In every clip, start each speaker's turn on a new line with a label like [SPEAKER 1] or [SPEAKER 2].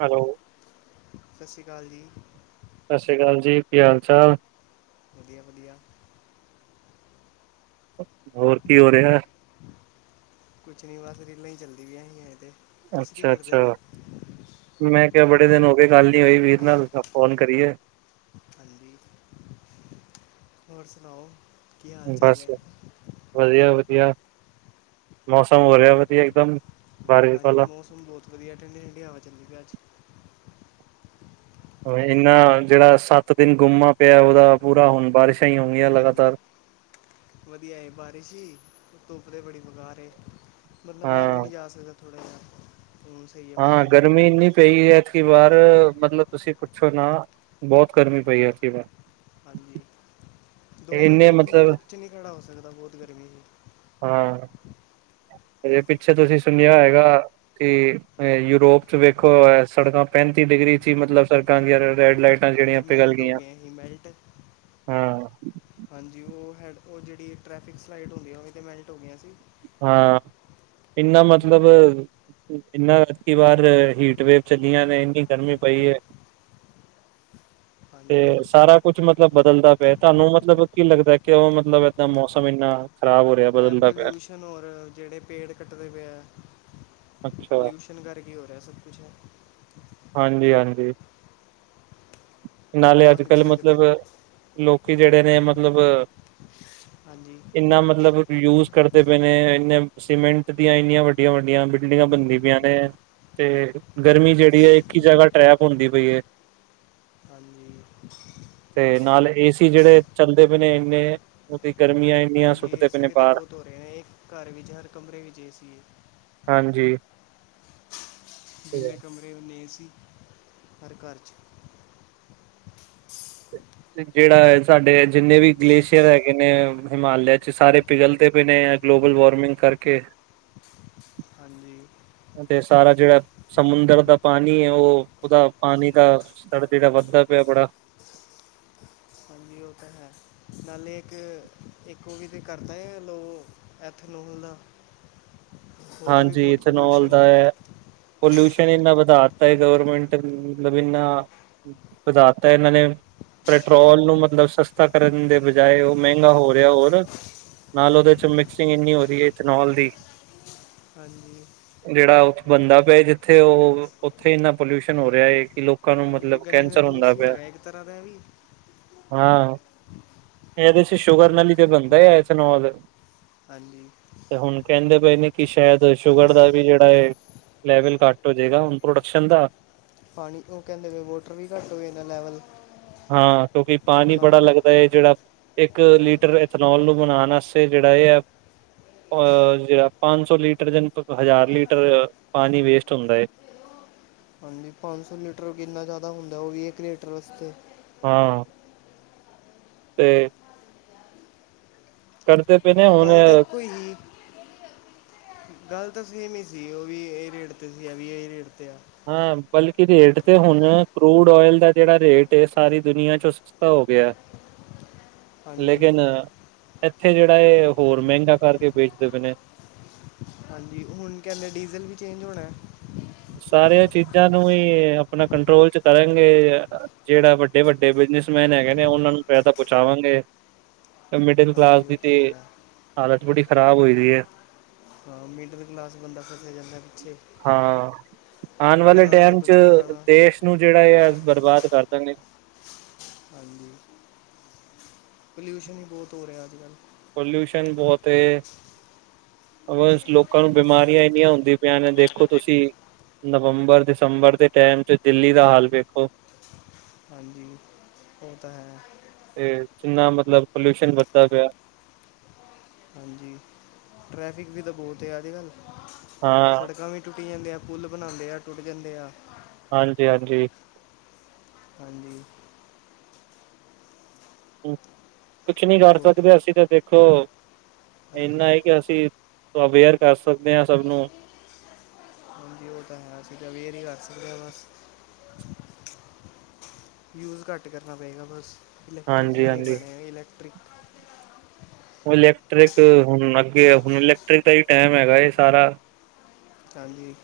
[SPEAKER 1] Hello.
[SPEAKER 2] ਸਤਿ ਸ਼੍ਰੀ ਅਕਾਲ ਜੀ।
[SPEAKER 1] ਸਤਿ ਸ਼੍ਰੀ ਅਕਾਲ ਜੀ ਕੀ ਹਾਲ-ਚਾਲ?
[SPEAKER 2] ਵਧੀਆ ਵਧੀਆ।
[SPEAKER 1] ਹੋਰ ਕੀ ਹੋ ਰਿਹਾ?
[SPEAKER 2] ਕੁਛ ਨ੍ਹੀ ਬਸ ਰੀਲਾਂ ਈ ਚੱਲਦੀ ਪੀਆਂ ਹੀ ਹਜੇ ਤੇ। ਤੁਸੀਂ ਕੀ ਕਰਦੇ
[SPEAKER 1] ਅੱਛਾ-ਅੱਛਾ।
[SPEAKER 2] ਪਏ
[SPEAKER 1] ਮੈਂ ਕਿਹਾ ਬੜੇ ਦਿਨ ਹੋਗੇ ਗੱਲ ਨੀ ਹੋਈ ਵੀਰ ਨਾਲ ਫੋਨ ਕਰੀਏ।
[SPEAKER 2] ਹਾਂਜੀ। ਹੋਰ ਸੁਣਾਓ? ਕੀ ਹਾਲ ਚਾਲ
[SPEAKER 1] ਬਸ,
[SPEAKER 2] ਹੈ
[SPEAKER 1] ਵਧੀਆ-ਵਧੀਆ ਮੌਸਮ ਹੋਰਿਆ ਵਧੀਆ ਇਕਦਮ।
[SPEAKER 2] ਹਾਂਜੀ ਮੌਸਮ ਬਹੁਤ ਵਧੀਆ ਐ ਠੰਡੀ-ਠੰਡੀ ਹਵਾ ਚੱਲੂਗੀ ਅੱਜ।
[SPEAKER 1] ਇੰਨਾ ਜਿਹੜਾ ਸੱਤ ਦਿਨ ਗੁੰਮਾ ਪਿਆ ਉਹਦਾ ਪੂਰਾ ਹੁਣ ਬਾਰਿਸ਼ਾਂ ਹੀ ਹੋਣਗੀਆਂ
[SPEAKER 2] ਹਾਂਜੀ
[SPEAKER 1] ਲਗਾਤਾਰ।
[SPEAKER 2] ਵਧੀਆ ਹੈ ਬਾਰਿਸ਼ ਹੀ, ਧੁੱਪ ਤਾਂ ਬੜੀ ਬੇਕਾਰ ਏ ਬੰਦਾ ਬਾਹਰ ਵੀ
[SPEAKER 1] ਹਾਂ।
[SPEAKER 2] ਨਹੀਂ ਜਾ ਸਕਦਾ। ਥੋੜਾ ਜਿਹਾ ਸਹੀ ਹੈ
[SPEAKER 1] ਹਾਂ
[SPEAKER 2] ਮੌਸਮ
[SPEAKER 1] ਗਰਮੀ ਇੰਨੀ ਪਈ ਏ ਕਿ ਵਾਰ ਮਤਲਬ ਤੁਸੀ ਪੁੱਛੋ ਨਾ ਬਹੁਤ ਗਰਮੀ ਪਈ ਏ ਐਤਕੀ ਵਾਰ।
[SPEAKER 2] ਹਾਂਜੀ, ਦੋ ਮਿੰਟ
[SPEAKER 1] ਇੰਨੇ
[SPEAKER 2] ਵੀ ਬੰਦਾ
[SPEAKER 1] ਮਤਲਬ
[SPEAKER 2] ਧੁੱਪ 'ਚ ਨਹੀਂ ਖੜ੍ਹਾ ਹੋ ਸਕਦਾ ਬਹੁਤ ਗਰਮੀ ਏ।
[SPEAKER 1] ਹਾਂ। ਹਜੇ ਪਿੱਛੇ ਤੁਸੀਂ ਸੁਣਿਆ ਹੈਗਾ। ਤੇ ਯੂਰੋਪ ਚ ਵੇਖੋ ਸੜਕਾਂ ਪੈਂਤੀ ਡਿਗਰੀ ਚ ਹੀ ਮਤਲਬ ਸੜਕਾਂ ਦੀਆਂ ਰੈਡ ਲਾਈਟ
[SPEAKER 2] ਹਾਂਜੀ ਮੈਲਟ ਹੋ ਗਏ ਸੀ ਮੈਲਟ।
[SPEAKER 1] ਹਾਂ
[SPEAKER 2] ਹਾਂਜੀ ਉਹ ਹੈਡ ਉਹ ਜਿਹੜੀ ਟ੍ਰੈਫਿਕ ਸਲਾਈਟ ਹੁੰਦੀ ਆ ਉਹ ਤੇ ਮੈਲਟ ਹੋ ਗਈਆਂ ਸੀ।
[SPEAKER 1] ਹਾਂ, ਇੰਨਾ ਮਤਲਬ ਇੰਨਾ ਰਾਤ ਵਾਰ ਹੀਟਵੇਵ ਚੱਲੀਆਂ ਨੇ ਇੰਨੀ ਗਰਮੀ ਪਈ ਏ।
[SPEAKER 2] ਹਾਂਜੀ
[SPEAKER 1] ਤੇ ਸਾਰਾ ਕੁਛ ਮਤਲਬ ਬਦਲਦਾ ਪਿਆ ਐ ਤੁਹਾਨੂੰ ਮਤਲਬ ਕੀ ਲੱਗਦਾ ਐ ਕਿਓ ਮਤਲਬ ਏਦਾਂ ਮੌਸਮ ਏਨਾ
[SPEAKER 2] ਐ ਪਲਿਊਸ਼ਨ ਔਰ ਜੇਹੜੇ ਪੇੜ ਕੱਟਦੇ ਪਏ ਐ,
[SPEAKER 1] ਅੱਛਾ
[SPEAKER 2] ਪਲਿਊਸ਼ਨ ਕਰਕੇ ਈ ਹੋ ਰਿਹਾ ਸਭ ਕੁਛ।
[SPEAKER 1] ਹਾਂਜੀ-ਹਾਂਜੀ, ਨਾਲੇ ਅੱਜ
[SPEAKER 2] ਤੁਹਾਨੂੰ ਕੀ
[SPEAKER 1] ਕੱਲ
[SPEAKER 2] ਲੱਗਦਾ
[SPEAKER 1] ਮਤਲਬ। ਲੋਕੀ ਜਿਹੜੇ ਨੇ ਮਤਲਬ
[SPEAKER 2] ਹਾਂਜੀ।
[SPEAKER 1] ਇੰਨਾ ਮਤਲਬ ਯੂਜ ਕਰਦੇ ਪਏ ਨੇ, ਇੰਨੇ ਸੀਮੈਂਟ ਦੀਆਂ ਇੰਨੀਆਂ ਵੱਡੀਆਂ- ਵੱਡੀਆਂ ਬਿਲਡਿੰਗਾਂ ਬਣਦੀ ਪਈਆਂ ਨੇ। ਤੇ ਗਰਮੀ ਜਿਹੜੀ ਏ, ਇੱਕ ਹੀ ਜਗ੍ਹਾ ਟਰੈਪ ਹੁੰਦੀ ਪਈ ਏ।
[SPEAKER 2] ਹੂੰ।
[SPEAKER 1] ਤੇ ਨਾਲ ਏਸੀ ਜਿਹੜੇ ਚੱਲਦੇ ਪਏ ਨੇ, ਇੰਨੇ ਉਹਦੀ ਗਰਮੀਆਂ। ਇੰਨੀਆਂ
[SPEAKER 2] ਹਾਂਜੀ
[SPEAKER 1] ਸੁੱਟਦੇ ਪਏ
[SPEAKER 2] ਏਸੀ
[SPEAKER 1] ਨੇ
[SPEAKER 2] ਵੀ ਤਾਂ
[SPEAKER 1] ਬਾਹਰ
[SPEAKER 2] ਬਹੁਤ ਹੋ ਰਹੇ ਨੇ, ਇੱਕ ਘਰ ਵਿੱਚ ਹਰ ਕਮਰੇ ਵਿੱਚ ਏ ਸੀ ਏ।
[SPEAKER 1] ਹਾਂਜੀ।
[SPEAKER 2] ਜਿੰਨੇ
[SPEAKER 1] ਤੇ
[SPEAKER 2] ਕਮਰੇ ਉਹਨੇ ਏ ਸੀ, ਹਰ ਘਰ 'ਚ।
[SPEAKER 1] ਜਿਹੜਾ ਸਾਡੇ ਜਿੰਨੇ ਵੀ ਗਲੇਸ਼ੀਅਰ ਹੈਗੇ ਨੇ ਹਿਮਾਲਿਆ 'ਚ ਸਾਰੇ ਪਿਘਲਦੇ ਪਏ ਨੇ। ਗਲੋਬਲ ਵਾਰਮਿੰਗ ਕਰਕੇ।
[SPEAKER 2] ਹਾਂਜੀ।
[SPEAKER 1] ਤੇ ਸਾਰਾ ਜਿਹੜਾ। ਸਮੁੰਦਰ ਦਾ ਪਾਣੀ ਏ ਓ ਓਹਦਾ ਪਾਣੀ ਦਾ ਸਤਰ ਜਿਹੜਾ ਵੱਧਦਾ ਪਿਆ ਬੜਾ।
[SPEAKER 2] ਨੀ ਓ ਤਾ ਹੈ। ਨਾਲੇ ਇਕ ਇਕ ਓ ਵੀ ਤੇ ਕਰਦਾ ਐ ਲੋ ਐਥਨੋਲ। ਉਹਦਾ ਵੀ
[SPEAKER 1] ਹਾਂਜੀ
[SPEAKER 2] ਬਹੁਤ
[SPEAKER 1] ਇਥਨੋਲ
[SPEAKER 2] ਪੋਲਿਊਸ਼ਨ
[SPEAKER 1] ਦਾ
[SPEAKER 2] ਹੈ
[SPEAKER 1] ਐ ਪਲਿਊਸ਼ਨ ਇੰਨਾ ਵਧਾ ਤਾ ਏ। ਗੌਰਮੈਂਟ ਮਤਲਬ ਏਨਾ ਵਧਾਤਾ ਇਹਨਾਂ ਨੇ। ਪੈਟਰੋਲ ਨੂੰ ਮਤਲਬ ਸਸਤਾ ਕਰਨ ਦੇ ਬਜਾਏ ਉਹ ਮਹਿੰਗਾ ਹੋ ਰਿਹਾ ਹੋਰ। ਨਾਲ ਉਹਦੇ 'ਚ ਮਿਕਸਿੰਗ ਇੰਨੀ ਹੋ ਰਹੀ ਏ ਈਥਨੋਲ ਦੀ।
[SPEAKER 2] ਹਾਂਜੀ।
[SPEAKER 1] ਜਿਹੜਾ ਉ ਬੰਦਾ ਪਿਆ ਜਿੱਥੇ ਉਹ ਉੱਥੇ ਇੰਨਾ ਪੋਲਿਊਸ਼ਨ ਹੋ ਰਿਹਾ ਹੈ ਕਿ ਲੋਕ ਲੋਕਾਂ ਨੂੰ
[SPEAKER 2] ਹਾਂਜੀ
[SPEAKER 1] ਮਤਲਬ
[SPEAKER 2] ਗੰਨੇ ਦਾ
[SPEAKER 1] ਕੈਂਸਰ ਹੁੰਦਾ
[SPEAKER 2] ਜੂਸ ਹੀ
[SPEAKER 1] ਪਿਆ
[SPEAKER 2] ਹੈਗਾ ਇੱਕ ਤਰ੍ਹਾਂ ਦਾ ਇਹ ਵੀ
[SPEAKER 1] ਹਾਂ, ਇਹਦੇਸੀ ਸ਼ੁਗਰ ਨਾਲ ਤੇ ਬਣਦਾ ਹੈ ਇਥਨੌਲ
[SPEAKER 2] ਹਾਂਜੀ
[SPEAKER 1] ਤੇ ਹੁਣ ਕਹਿੰਦੇ ਪਏ ਨੇ ਕਿ ਸ਼ਾਇਦ ਸ਼ੂਗਰ ਦਾ ਵੀ ਜਿਹੜਾ ਹੈ, ਲੈਵਲ ਘੱਟ ਹੋ ਜਾਏਗਾ ਹੁਣ ਪ੍ਰੋਡਕਸ਼ਨ ਦਾ
[SPEAKER 2] ਪਾਣੀ ਉਹ ਕਹਿੰਦੇ ਵੋਟਰ ਵੀ ਘੱਟ ਹੋਵੇ ਇਹਦਾ ਲੈਵਲ, ਆਪਣਾ
[SPEAKER 1] ਇਹ ਜਿਹੜਾ, ਇੱਕ ਲੀਟਰ ਇਥਨੋਲ ਨੂੰ ਬਣਾਉਣ ਵਾਸਤੇ ਜਿਹੜਾ ਇਹ ਹੈ ਅਹ ਜਿਹੜਾ ਪੰਜ ਸੌ ਲੀਟਰ ਜਨ ਹਜ਼ਾਰ ਲੀਟਰ ਪਾਣੀ ਵੇਸਟ ਹੁੰਦਾ ਹੈ
[SPEAKER 2] ਹਾਂਜੀ, ਪੰਜ ਸੌ ਲੀਟਰ ਕਿੰਨਾ ਜ਼ਿਆਦਾ ਹੁੰਦਾ ਉਹ ਵੀ ਇੱਕ ਲੀਟਰ ਵਾਸਤੇ
[SPEAKER 1] ਹਾਂ ਤੇ ਕਰਦੇ ਪਏ ਨੇ ਹੁਣ
[SPEAKER 2] ਗੱਲ ਤਾਂ ਇੱਕੋ ਹੀ ਗੱਲ ਤਾਂ ਸੇਮ ਹੀ ਸੀ, ਉਹ ਵੀ ਇਹ ਰੇਟ ਤੇ ਸੀ ਇਹ ਵੀ ਇਹ ਰੇਟ ਤੇ ਆ
[SPEAKER 1] ਹਾਂ ਬਲਕਿ ਰੇਟ ਤੇ ਹੁਣ, ਕਰੂਡ ਓਇਲ ਦਾ ਜਿਹੜਾ ਰੇਟ ਸਾਰੀ ਦੁਨੀਆਂ 'ਚ-' ਸਸਤਾ ਹੋ ਗਿਆ
[SPEAKER 2] ਹਾਂਜੀ
[SPEAKER 1] ਲੇਕਿਨ, ਇੱਥੇ ਜਿਹੜਾ ਹੈ ਹੋਰ ਮਹਿੰਗਾ ਕਰਕੇ ਵੇਚਦੇ ਪਏ ਨੇ
[SPEAKER 2] ਹਾਂਜੀ, ਹੁਣ ਕਹਿੰਦੇ ਡੀਜ਼ਲ ਵੀ ਚੇਂਜ ਹੋਣਾ
[SPEAKER 1] ਸਾਰੀਆਂ ਚੀਜ਼ਾਂ ਨੂੰ ਹੀ ਆਪਣਾ ਕੰਟਰੋਲ 'ਚ ਕਰਾਂਗੇ ਜਿਹੜਾ ਵੱਡੇ- ਵੱਡੇ ਬਿਜਨਸਮੈਨ ਹੈਗੇ ਨੇ ਉਹਨਾਂ ਨੂੰ ਪੈਸਾ ਪਹੁੰਚਾਵਾਂਗੇ ਮਿਡਲ ਕਲਾਸ
[SPEAKER 2] ਹਾਂਜੀ ਉਹ
[SPEAKER 1] ਦੀ
[SPEAKER 2] ਤਾਂ
[SPEAKER 1] ਤੇ,
[SPEAKER 2] ਹੈਗਾ
[SPEAKER 1] ਹਾਲਤ ਬੜੀ ਖ਼ਰਾਬ ਹੋਈ ਦੀ ਹੈ
[SPEAKER 2] ਹਾਂ ਮਿਡਲ ਕਲਾਸ ਬੰਦਾ ਫਸਿਆ ਜਾਂਦਾ ਪਿੱਛੇ
[SPEAKER 1] ਹਾਂ ਆਉਣ ਵਾਲੇ
[SPEAKER 2] ਇਹਨਾਂ ਦਾ ਤਾਂ
[SPEAKER 1] ਟਾਈਮ 'ਚ,
[SPEAKER 2] ਕੁਝ ਨਹੀਂ ਜਾਣਾ
[SPEAKER 1] ਦੇਸ਼ ਨੂੰ ਜਿਹੜਾ ਆ ਬਰਬਾਦ ਕਰ ਦੇਣਗੇ
[SPEAKER 2] ਹਾਂਜੀ, ਪਲਿਊਸ਼ਨ ਹੀ ਬਹੁਤ ਹੋ ਰਿਹਾ ਅੱਜ -ਕੱਲ੍ਹ
[SPEAKER 1] ਪੋਲਿਊਸ਼ਨ ਬਹੁਤ, ਅਗ ਲੋਕਾਂ ਨੂੰ ਬਿਮਾਰੀਆਂ ਇੰਨੀਆਂ ਹੁੰਦੀਆਂ ਧਿਆਨ ਨਾਲ ਦੇਖੋ
[SPEAKER 2] ਬਿਆਨ ਦੇ
[SPEAKER 1] ਤੁਸੀਂ, ਨਵੰਬਰ ਦਸੰਬਰ ਦੇ ਟਾਈਮ 'ਚ ਦਿੱਲੀ ਦਾ ਹਾਲ ਵੇਖੋ
[SPEAKER 2] ਹਾਂਜੀ, ਉਹ ਤਾਂ ਹੈ
[SPEAKER 1] ਤੇ, ਜਿੰਨਾ ਮਤਲਬ ਪੋਲਿਊਸ਼ਨ ਵੱਧਦਾ ਪਿਆ।
[SPEAKER 2] ਹਾਂਜੀ, ਟਰੈਫਿਕ ਵੀ ਤਾਂ ਬਹੁਤ ਹੈ ਅੱਜ ਕੱਲ੍ਹ
[SPEAKER 1] ਹਾਂ
[SPEAKER 2] ਸੜਕਾਂ ਵੀ ਟੁੱਟੀ ਜਾਂਦੇ ਆ, ਪੁੱਲ ਬਣਾਉਂਦੇ ਆ ਟੁੱਟ ਜਾਂਦੇ ਆ।
[SPEAKER 1] ਹਾਂਜੀ, ਹਾਂਜੀ।
[SPEAKER 2] ਹਾਂਜੀ।
[SPEAKER 1] ਕੁਛ ਨੀ ਕਰ
[SPEAKER 2] ਉਹ
[SPEAKER 1] ਸਕਦੇ, ਅਸੀਂ ਤਾਂ ਦੇਖ ਦੇਖੋ,
[SPEAKER 2] ਹਾਂਜੀ
[SPEAKER 1] ਇੰਨਾ ਹੈ ਕਿ ਅਸੀਂ ਅਵੇਅਰ ਕਰ ਸਕਦੇ ਹਾਂ ਸਭ ਨੂੰ
[SPEAKER 2] ਹਾਂਜੀ ਉਹ ਤਾਂ ਹੈ, ਅਸੀਂ ਤਾਂ ਅਵੇਅਰ ਹੀ ਕਰ ਸਕਦੇ ਹਾਂ ਬਸ। ਯੂਜ ਘੱਟ ਕਰਨਾ ਪਵੇਗਾ ਬਸ, ਇਲੈਕਟ੍ਰਿਕ
[SPEAKER 1] ਹਾਂਜੀ
[SPEAKER 2] ਲਉਣੇ
[SPEAKER 1] ਹਾਂਜੀ
[SPEAKER 2] ਪੈਣੇ ਹੈ ਇਲੈਕਟ੍ਰਿਕ।
[SPEAKER 1] ਇਲੈਕਟ੍ਰਿਕ ਹੋਣ ਲਗ ਗੇ, ਹੁਣ ਇਲੈਕਟ੍ਰਿਕ ਦਾ ਹੀ ਟਾਈਮ ਹੈਗਾ ਸਾਰਾ।
[SPEAKER 2] ਹਾਂਜੀ,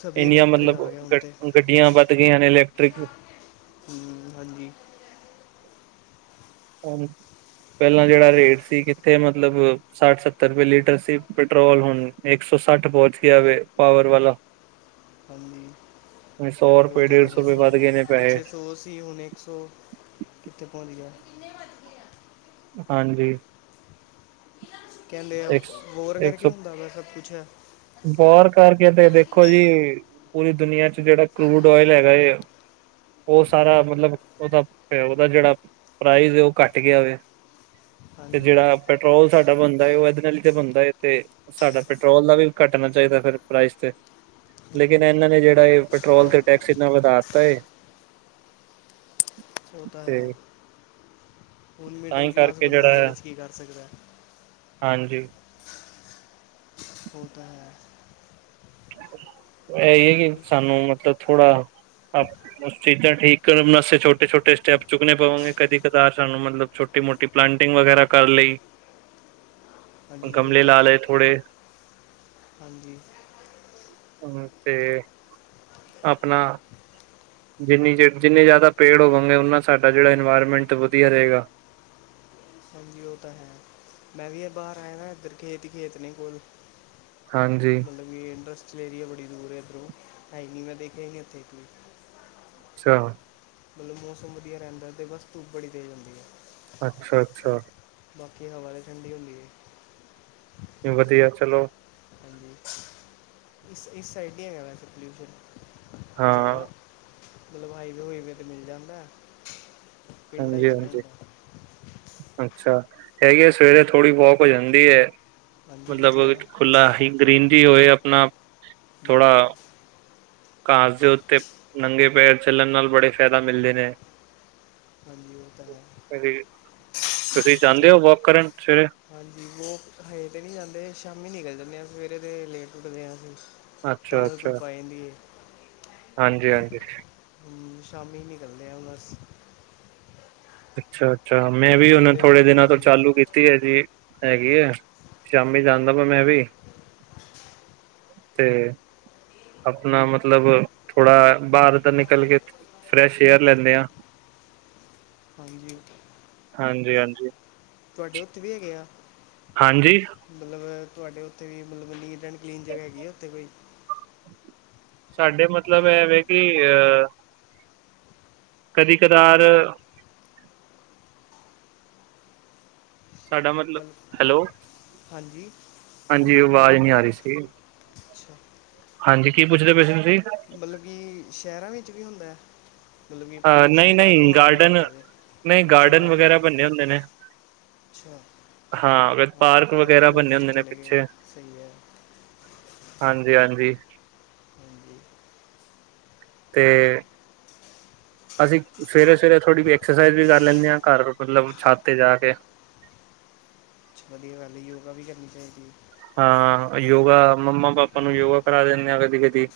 [SPEAKER 2] ਸਭ
[SPEAKER 1] ਇੰਨੀਆਂ
[SPEAKER 2] ਇਲੈਕਟ੍ਰਿਕ
[SPEAKER 1] ਮਤਲਬ
[SPEAKER 2] ਆ ਗਿਆ ਹੁਣ
[SPEAKER 1] ਗ
[SPEAKER 2] ਤੇ।
[SPEAKER 1] ਗੱਡੀਆਂ ਵੱਧ ਗਈਆਂ ਨੇ ਇਲੈਕਟ੍ਰਿਕ।
[SPEAKER 2] ਹੂੰ, ਹਾਂਜੀ।
[SPEAKER 1] ਪਹਿਲਾਂ ਜਿਹੜਾ ਰੇਟ ਸੀ, ਕਿੱਥੇ ਮਤਲਬ ਸੱਠ, ਸੱਤਰ ਰੁਪਏ ਲੀਟਰ ਸੀ ਪੈਟਰੋਲ ਹੁਣ ਇੱਕ ਸੌ ਸੱਠ ਪਹੁੰਚ ਗਿਆ ਪਾਵਰ ਵਾਲਾ। [inaudible]
[SPEAKER 2] ਹਨੀ [inaudible] [unintelligible]
[SPEAKER 1] ਸੌ
[SPEAKER 2] ਬਹੁਤ
[SPEAKER 1] ਰੁਪਏ
[SPEAKER 2] ਜ਼ਿਆਦਾ
[SPEAKER 1] ਡੇਢ ਸੌ ਰੁਪਏ
[SPEAKER 2] ਮਹਿੰਗਾ ਹੋ
[SPEAKER 1] ਵੱਧ
[SPEAKER 2] ਗਿਆ
[SPEAKER 1] ਗਏ ਨੇ
[SPEAKER 2] ਏ,
[SPEAKER 1] ਪੈਸੇ
[SPEAKER 2] ਛੇ ਸੌ ਓ ਸੀ ਹੁਣ ਇੱਕ ਸੌ ਕਿੱਥੇ ਪਹੁੰਚ ਗਿਆ।
[SPEAKER 1] ਹਾਂਜੀ।
[SPEAKER 2] ਕਹਿੰਦੇ ਆ,
[SPEAKER 1] ਇੱਕ
[SPEAKER 2] ਵੌਰ ਕਰਕੇ ਹੁੰਦਾ ਵਾ ਸਭ ਕੁਛ।
[SPEAKER 1] ਬਾਰ ਕਰਕੇ ਤੇ ਦੇਖੋ ਜੀ ਪੂਰੀ ਦੁਨੀਆਂ ਚ ਜਿਹੜਾ ਕਰੂਡ ਓਇਲ ਹੈਗਾ ਉਹ ਸਾਰਾ ਮਤਲਬ ਉਹਦਾ ਪੇ ਉਹਦਾ ਜਿਹੜਾ ਪ੍ਰਾਈਜ਼ ਉਹ ਘੱਟ ਗਿਆ ਵੇ। ਤੇ
[SPEAKER 2] ਹਾਂਜੀ
[SPEAKER 1] ਜਿਹੜਾ ਪੈਟਰੋਲ ਸਾਡਾ ਬਣਦਾ ਏ ਉਹ ਇਹਦੇ ਨਾਲ ਤੇ ਬਣਦਾ ਹੈਏ ਤੇ ਸਾਡਾ ਪੈਟਰੋਲ ਦਾ ਵੀ ਘੱਟਣਾ ਚਾਹੀਦਾ ਫਿਰ ਪ੍ਰਾਈਜ਼ ਤੇ। ਲੇਕਿਨ
[SPEAKER 2] ਹਾਂਜੀ
[SPEAKER 1] ਇਹਨਾਂ ਨੇ ਜਿਹੜਾ ਇਹ ਪੈਟਰੋਲ ਤੇ ਟੈਕਸ ਇੰਨਾ ਵਧਾ ਦਿੱਤਾ ਹੈ
[SPEAKER 2] ਓ ਤਾ ਹੈ। ਹੁਣ
[SPEAKER 1] ਤਾਂ
[SPEAKER 2] ਮਿਡਲ
[SPEAKER 1] ਹੀ
[SPEAKER 2] ਕਲਾਸ
[SPEAKER 1] ਕਰਕੇ
[SPEAKER 2] ਬੰਦਾ
[SPEAKER 1] ਜਿਹੜਾ
[SPEAKER 2] ਇਹਦੇ
[SPEAKER 1] ਹੈ
[SPEAKER 2] ਵਿੱਚ ਕੀ ਕਰ ਸਕਦਾ ਹੈ?
[SPEAKER 1] ਹਾਂਜੀ।
[SPEAKER 2] ਓ ਤਾ ਹੈ।
[SPEAKER 1] ਇਹੀ ਹੈ ਕਿ ਸਾਨੂੰ ਮਤਲਬ ਥੋੜਾ ਆਪ ਚੀਜ਼ਾਂ ਠੀਕ ਕਰਨਾਸੇ ਛੋਟੇ ਛੋਟੇ ਸਟੈਪ ਚੁੱਕਣੇ ਪਵਾਂਗੇ, ਕਦੀ ਕਤਾਰ ਸਾਨੂੰ ਮਤਲਬ ਛੋਟੀ ਮੋਟੀ ਪਲਾਂਟਿੰਗ ਵਗੈਰਾ ਕਰ ਲਈ,
[SPEAKER 2] ਹਾਂਜੀ ਉਹ
[SPEAKER 1] ਗਮਲੇ
[SPEAKER 2] ਤਾਂ
[SPEAKER 1] ਲਾ
[SPEAKER 2] ਹੈ
[SPEAKER 1] ਲਏ ਥੋੜੇ
[SPEAKER 2] ਹਾਂਜੀ।
[SPEAKER 1] ਹਮ ਤੇ [unintelligible] ਆਪਣਾ ਜਿੰਨੀ ਜ ਜਿੰਨੇ ਜ਼ਿਆਦਾ ਪੇੜ ਹੋਵਾਂਗੇ, ਉਨਾ ਸਾਡਾ ਜਿਹੜਾ ਇਨਵਾਇਰਮੈਂਟ ਵਧੀਆ ਰਹੇਗਾ।
[SPEAKER 2] ਹਾਂਜੀ ਉਹ ਤਾਂ ਹੈ, ਮੈਂ ਵੀ ਇਹ ਬਾਹਰ ਆਇਆ ਇੱਧਰ ਖੇਤ, ਖੇਤ ਨੇ ਕੋਲ
[SPEAKER 1] ਹਾਂਜੀ।
[SPEAKER 2] ਇੰਡਸਟਰੀਲ ਏਰੀਆ ਬੜੀ ਦੂਰ ਹੈ ਇੱਧਰੋਂ, ਟਾਈ ਮੈਂ ਦੇਖੇ ਇੱਥੇ
[SPEAKER 1] ਅੱਛਾ।
[SPEAKER 2] ਮਤਲਬ, ਮੌਸਮ ਵਧੀਆ ਰਹਿੰਦਾ ਤੇ ਬਸ ਧੂਪ ਬੜੀ ਤੇਜ਼ ਆਂਦੀ ਹੈ।
[SPEAKER 1] ਅੱਛਾ, ਅੱਛਾ।
[SPEAKER 2] ਬਾਕੀ ਹਵਾ ਤਾਂ ਠੰਡੀ ਹੁੰਦੀ ਹੈ।
[SPEAKER 1] ਵਧੀਆ ਚਲੋ।
[SPEAKER 2] ਹਾਂਜੀ। ਇਸ, ਇਸ ਸਾਈਡ ਨੀ ਹੇਗਾ ਵੈਸੇ ਪੋਲਿਊਸ਼ਨ
[SPEAKER 1] ਹਾਂ
[SPEAKER 2] ਜ਼ਿਆਦਾ ਹਲਵਾਈ ਵਿਹਈ ਫੇ ਤੇ ਮਿਲ ਜਾਂਦਾ। ਪਿੰਡਾਂ
[SPEAKER 1] ਹਾਂਜੀ,
[SPEAKER 2] 'ਚ ਨਹੀਂ
[SPEAKER 1] ਹਾਂਜੀ।
[SPEAKER 2] ਹੁੰਦਾ
[SPEAKER 1] ਅੱਛਾ ਹੈਗੀ ਆ ਸਵੇਰੇ ਥੋੜ੍ਹੀ ਵੋਕ ਹੋ ਜਾਂਦੀ ਏ।
[SPEAKER 2] ਹਾਂਜੀ
[SPEAKER 1] ਮਤਲਬ
[SPEAKER 2] ਵਧੀਆ
[SPEAKER 1] ਖੁੱਲਾ, ਹੀ ਗ੍ਰੀਨਰੀ ਹੋਏ ਆਪਣਾ
[SPEAKER 2] ਹਮ,
[SPEAKER 1] ਥੋੜ੍ਹਾ ਘਾਸ ਦੇ ਉੱਤੇ ਨੰਗੇ ਪੈਰ ਚੱਲਣ ਨਾਲ ਬੜੇ ਫਾਇਦਾ ਮਿਲਦੇ ਨੇ
[SPEAKER 2] ਹ ਹਾਂਜੀ ਓਹ ਤਾ ਹੈ।
[SPEAKER 1] ਤੁਸੀਂ ਜਾਂਦੇ ਹੋ ਵੋਕ ਕਰਨ ਸਵੇਰੇ
[SPEAKER 2] ਵੀ ਵੋਕ ਹਜੇ ਤਾਂ ਨਹੀਂ ਜਾਂਦੇ ਸ਼ਾਮੀ ਨਿਕਲ ਜਾਂਦੇ ਹਾਂ ਸਵੇਰੇ ਦੇ ਲੇਟ ਉੱਠਦੇਾਂ ਅਸੀਂ। ਤਾਜ਼ ਧੁਪ ਆ ਜਾਂਦੀ ਹੈ।
[SPEAKER 1] ਹਾਂਜੀ ਹਾਂਜੀ।
[SPEAKER 2] ਸ਼ਾਮੀ ਨਿਕਲਦੇ ਆਾਂ ਹੁਣ ਅਸ
[SPEAKER 1] ਅੱਛਾ ਅੱਛਾ ਮੈਂ ਵੀ
[SPEAKER 2] ਥੋੜ੍ਹੀ
[SPEAKER 1] ਉਹਨਾਂ
[SPEAKER 2] ਦੇਰ
[SPEAKER 1] ਥੋੜੇ ਦਿਨਾਂ ਤੋਂ
[SPEAKER 2] ਹਾਂਜੀ
[SPEAKER 1] ਚਾਲੂ ਕੀਤਾ। ਤੀ ਹੈ ਜੀ ਹੈਗੀ ਐ ਸ਼ਾਮੀ ਜਾਂਦਾ ਪਾ ਮੈਂ ਵੀ ਤੇ। ਆਪਣਾ ਮਤਲਬ ਥੋੜਾ ਬਾਹਰ ਦਾ ਨਿਕਲ ਕੇ ਫਰੈਸ਼ ਏਅਰ ਲੈਂਦੇ ਆ।
[SPEAKER 2] ਹਾਂਜੀ।
[SPEAKER 1] ਹਾਂਜੀ ਹਾਂਜੀ।
[SPEAKER 2] ਤੁਹਾਡੇ ਉੱਥੇ ਵੀ ਹੈਗੇ ਆ।
[SPEAKER 1] ਹਾਂਜੀ।
[SPEAKER 2] ਮਤਲਬ ਤੁਹਾਡੇ ਉੱਥੇ ਵੀ ਮਤਲਬ ਨੀਟ ਐਂਡ ਕਲੀਨ ਜਗ੍ਹਾ ਹੈਗੀ ਆ ਉੱਥੇ ਕੋਈ
[SPEAKER 1] ਸਾਡੇ ਮਤਲਬ ਇਹਵੇ ਕਿ ਅਹ ਕਦੀ ਕਦਾਰ। ਸਾਡਾ ਮਤਲਬ ਹੈਲੋ
[SPEAKER 2] ਹਾਂਜੀ
[SPEAKER 1] ਹਾਂਜੀ
[SPEAKER 2] ਹੈਲੋ
[SPEAKER 1] ਅਵਾਜ਼ ਨੀ ਆ ਰਹੀ ਸੀ।
[SPEAKER 2] ਅੱਛਾ
[SPEAKER 1] ਹਾਂਜੀ ਕੀ ਪੁੱਛਦੇ ਪਏ ਸੀ ਤੁਸੀਂ?
[SPEAKER 2] ਮਤਲਬ ਕਿ ਸ਼ਹਿਰਾਂ ਵਿੱਚ ਵੀ ਹੁੰਦਾ। ਮਤਲਬ ਕਿ
[SPEAKER 1] ਅ ਨਹੀਂ
[SPEAKER 2] ਪਲਊਸ਼ਨ ਜ਼ਿਆਦਾ
[SPEAKER 1] ਨਹੀਂ
[SPEAKER 2] ਹੋਣਾ ਬੜਾ
[SPEAKER 1] ਗਾਰਡਨ
[SPEAKER 2] ਉੱਥੇ ਦੇ
[SPEAKER 1] ਨਹੀਂ
[SPEAKER 2] ਅੱਛੇ ਗਾਰਡਨ ਨੇ
[SPEAKER 1] ਵਗੈਰਾ ਬੰਨੇ ਹੁੰਦੇ ਨੇ
[SPEAKER 2] ਅੱਛਾ ਹਾਂ ਪਾਰਕ
[SPEAKER 1] ਵਗੈਰਾ ਬੰਨੇ
[SPEAKER 2] ਪੂਰਕ ਤੇ
[SPEAKER 1] ਹੁੰਦੇ ਨੇ
[SPEAKER 2] ਚਲੇ
[SPEAKER 1] ਪਿੱਛੇ
[SPEAKER 2] ਗਏ ਸਹੀ ਹੈ।
[SPEAKER 1] ਹਾਂਜੀ ਹਾਂਜੀ।
[SPEAKER 2] [unintelligible]
[SPEAKER 1] ਤੇ ਅਸੀਂ ਸਵੇਰੇ ਸਵੇਰੇ ਥੋੜ੍ਹੀ ਜ ਐਕਸਰਸਾਈਜ਼ ਵੀ ਕਰ ਲੈਂਦੇ ਹਾਂ ਘਰ ਮਤਲਬ ਛਾਤ ਤੇ ਜਾ ਕੇ
[SPEAKER 2] ਅੱਛਾ ਵਧੀਆ ਗੱਲ ਯੋਗਾ ਵੀ ਕਰਨੀ ਚਾਹੀਦੀ।
[SPEAKER 1] ਹਾਂ ਯੋਗਾ ਮੰਮਾ ਪਾਪਾ ਨੂੰ ਯੋਗਾ ਕਰਾ ਦਿੰਦੇ ਹਾਂ ਕਦੀ ਕਦੀ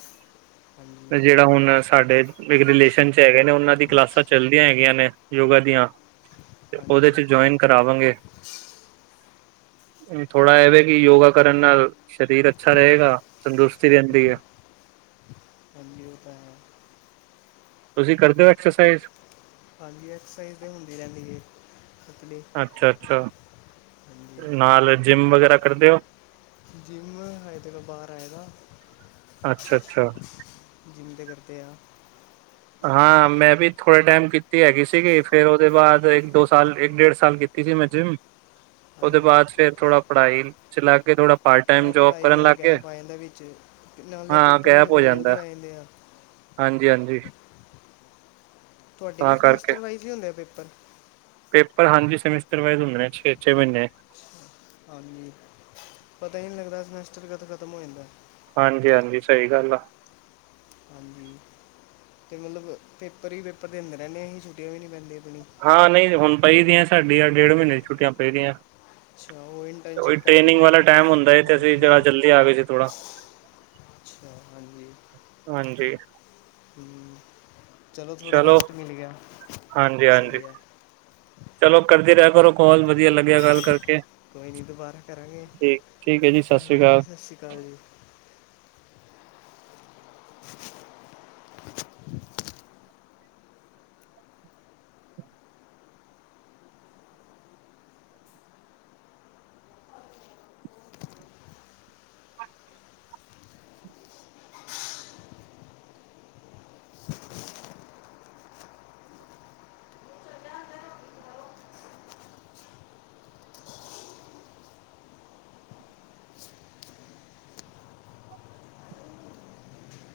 [SPEAKER 2] ਹਾਂਜੀ।
[SPEAKER 1] ਜਿਹੜਾ ਹੁਣ ਸਾਡੇ ਇੱਕ ਰਿਲੇਸ਼ਨ ਚ ਹੈਗੇ ਨੇ ਉਹਨਾਂ ਦੀ ਕਲਾਸਾਂ ਚੱਲਦੀਆਂ ਹੈਗੀਆਂ ਨੇ ਯੋਗਾ ਦੀਆਂ ਤੇ ਉਹਦੇ
[SPEAKER 2] ਹਾਂਜੀ
[SPEAKER 1] ਚ ਜੁਆਇਨ ਕਰਾਵਾਂਗੇ ਥੋੜਾ ਐਵੇ ਕਿ ਯੋਗਾ ਕਰਨ ਨਾਲ ਸਰੀਰ ਅੱਛਾ ਰਹੇਗਾ ਤੰਦਰੁਸਤੀ ਰਹਿੰਦੀ ਹੈ।
[SPEAKER 2] ਕੰ ਵੀ ਔ ਤਾ ਹੈ।
[SPEAKER 1] ਤੁਸੀਂ ਕਰਦੇ ਹੋ ਐਕਸਰਸਾਈਜ਼।
[SPEAKER 2] ਹਾਂਜੀ ਐਕਸਰਸਾਈਜ਼ ਤਾਂ ਹੁੰਦੀ ਰਹਿੰਦੀ ਹੈ ਪਤਲੀ
[SPEAKER 1] ਅੱਛਾ ਅੱਛਾ। ਨਾਲ ਜਿੰਮ ਵਗੈਰਾ ਕਰਦੇ ਹੋ?
[SPEAKER 2] ਜਿੰਮ ਅਜ ਤੱਕ ਬਾਹਰ ਆਏ ਦਾ
[SPEAKER 1] ਅੱਛਾ ਅੱਛਾ।
[SPEAKER 2] ਜਿੰਮ ਦੇ ਕਰਦੇ ਆ
[SPEAKER 1] ਹਾਂ ਮੈਂ ਵੀ ਥੋੜੇ ਟਾਈਮ ਕੀਤੀ ਹੈਗੀ ਸੀਗੀ ਫੇਰ ਉਹਦੇ ਬਾਅਦ ਇੱਕ ਦੋ ਸਾਲ ਇੱਕ ਡੇਢ ਸਾਲ ਕੀਤੀ ਕੀਤੀ ਸੀ ਮੈਂ ਜਿੰਮ ਉਹਦੇ
[SPEAKER 2] ਹਾਂਜੀ
[SPEAKER 1] ਬਾਅਦ ਫੇਰ ਥੋੜਾ ਪੜ੍ਹਾਈ ਚਲਾ ਕੇ ਥੋੜਾ ਪਾਰਟ ਟਾਇਮ
[SPEAKER 2] ਆ
[SPEAKER 1] ਜੋਬ
[SPEAKER 2] ਪੜ੍ਹਾਈ
[SPEAKER 1] ਕਰਨ
[SPEAKER 2] ਨਾਲ
[SPEAKER 1] ਲੱਗ ਗਏ
[SPEAKER 2] ਗੈਪ ਆ ਜਾਂਦਾ ਵਿੱਚ ਤੇ ਨਾਲੇ
[SPEAKER 1] ਹਾਂ
[SPEAKER 2] ਪੇਪਰ ਵੀ
[SPEAKER 1] ਗੈਪ
[SPEAKER 2] ਤਾਂ
[SPEAKER 1] ਹੋ
[SPEAKER 2] ਬੜੀ
[SPEAKER 1] ਜਾਂਦਾ।
[SPEAKER 2] ਜਲਦੀ ਆ ਜਾਂਦੇ ਆ
[SPEAKER 1] ਹਾਂਜੀ ਹਾਂਜੀ।
[SPEAKER 2] ਤੁਹਾਡੇ ਵੀ
[SPEAKER 1] ਤਾਂ ਕਰਕੇ
[SPEAKER 2] ਸਮੈਸਟਰ ਵਾਈਜ਼ ਹੀ ਹੁੰਦਾ ਪੇਪਰ।
[SPEAKER 1] ਪੇਪਰ ਹਾਂਜੀ ਸਮੈਸਟਰ ਵਾਈਜ਼ ਹੁੰਦੇ ਨੇ ਛੇ ਛੇ ਮਹੀਨੇ।
[SPEAKER 2] ਹਾਂਜੀ ਪਤਾ ਹੀ ਨਹੀਂ ਲੱਗਦਾ ਸਮੈਸਟਰ ਕਦੋਂ ਖਤਮ ਹੋ ਜਾਂਦਾ।
[SPEAKER 1] ਹਾਂਜੀ ਹਾਂਜੀ ਸਹੀ ਗੱਲ ਆ।
[SPEAKER 2] ਹਾਂਜੀ ਅਤੇ ਮਤਲਬ ਪੇਪਰ ਹੀ ਪੇਪਰ ਦਿੰਦੇ ਰਹਿੰਦੇ ਅਸੀਂ ਛੁੱਟੀਆਂ ਵੀ ਨਹੀਂ ਪੈਂਦੀ ਆਪਣੀ।
[SPEAKER 1] ਹਾਂ ਨਹੀਂ ਹੁਣ ਪਈ ਦੀਆਂ ਸਾਡੀ ਆ ਡੇਢ ਮਹੀਨੇ ਦੀ ਛੁੱਟੀਆਂ ਪਈ ਦੀਆਂ
[SPEAKER 2] ਅੱਛਾ ਉਹ
[SPEAKER 1] ਉ
[SPEAKER 2] ਇੰਟਰਨਸ਼ਿਪ ਕਰਕੇ
[SPEAKER 1] ਟ੍ਰੇਨਿੰਗ ਵਾਲਾ ਟੈਮ ਹੁੰਦਾ ਤੇ ਅਸੀਂ
[SPEAKER 2] ਹਾਂਜੀ
[SPEAKER 1] ਜਿਹੜਾ ਜਲਦੀ ਆ ਗਏ ਸੀ ਥੋੜਾ
[SPEAKER 2] ਅੱਛਾ, ਹਾਂਜੀ
[SPEAKER 1] ਹਾਂਜੀ।
[SPEAKER 2] ਹ ਚਲੋ ਥੋੜ੍ਹਾ ਰੈਸਟ ਮਿਲ ਗਿਆ,
[SPEAKER 1] ਹਾਂਜੀ ਹਾਂਜੀ
[SPEAKER 2] ਸਹੀ ਹੈ।
[SPEAKER 1] ਚਲੋ ਕਰਦੇ ਰਿਹਾ ਕਰੋ ਕਾਲ, ਵਧੀਆ ਲੱਗਿਆ ਗੱਲ ਕਰਕੇ।
[SPEAKER 2] ਕੋਈ ਨਹੀਂ ਦੁਬਾਰਾ ਕਰਾਂਗੇ,
[SPEAKER 1] ਠੀਕ ਠੀਕ ਹੈ ਜੀ ਸਤਿ ਸ਼੍ਰੀ
[SPEAKER 2] ਹਾਂਜੀ
[SPEAKER 1] ਅਕਾਲ
[SPEAKER 2] ਸਤਿ ਸ਼੍ਰੀ ਅਕਾਲ ਜੀ। [inaudible]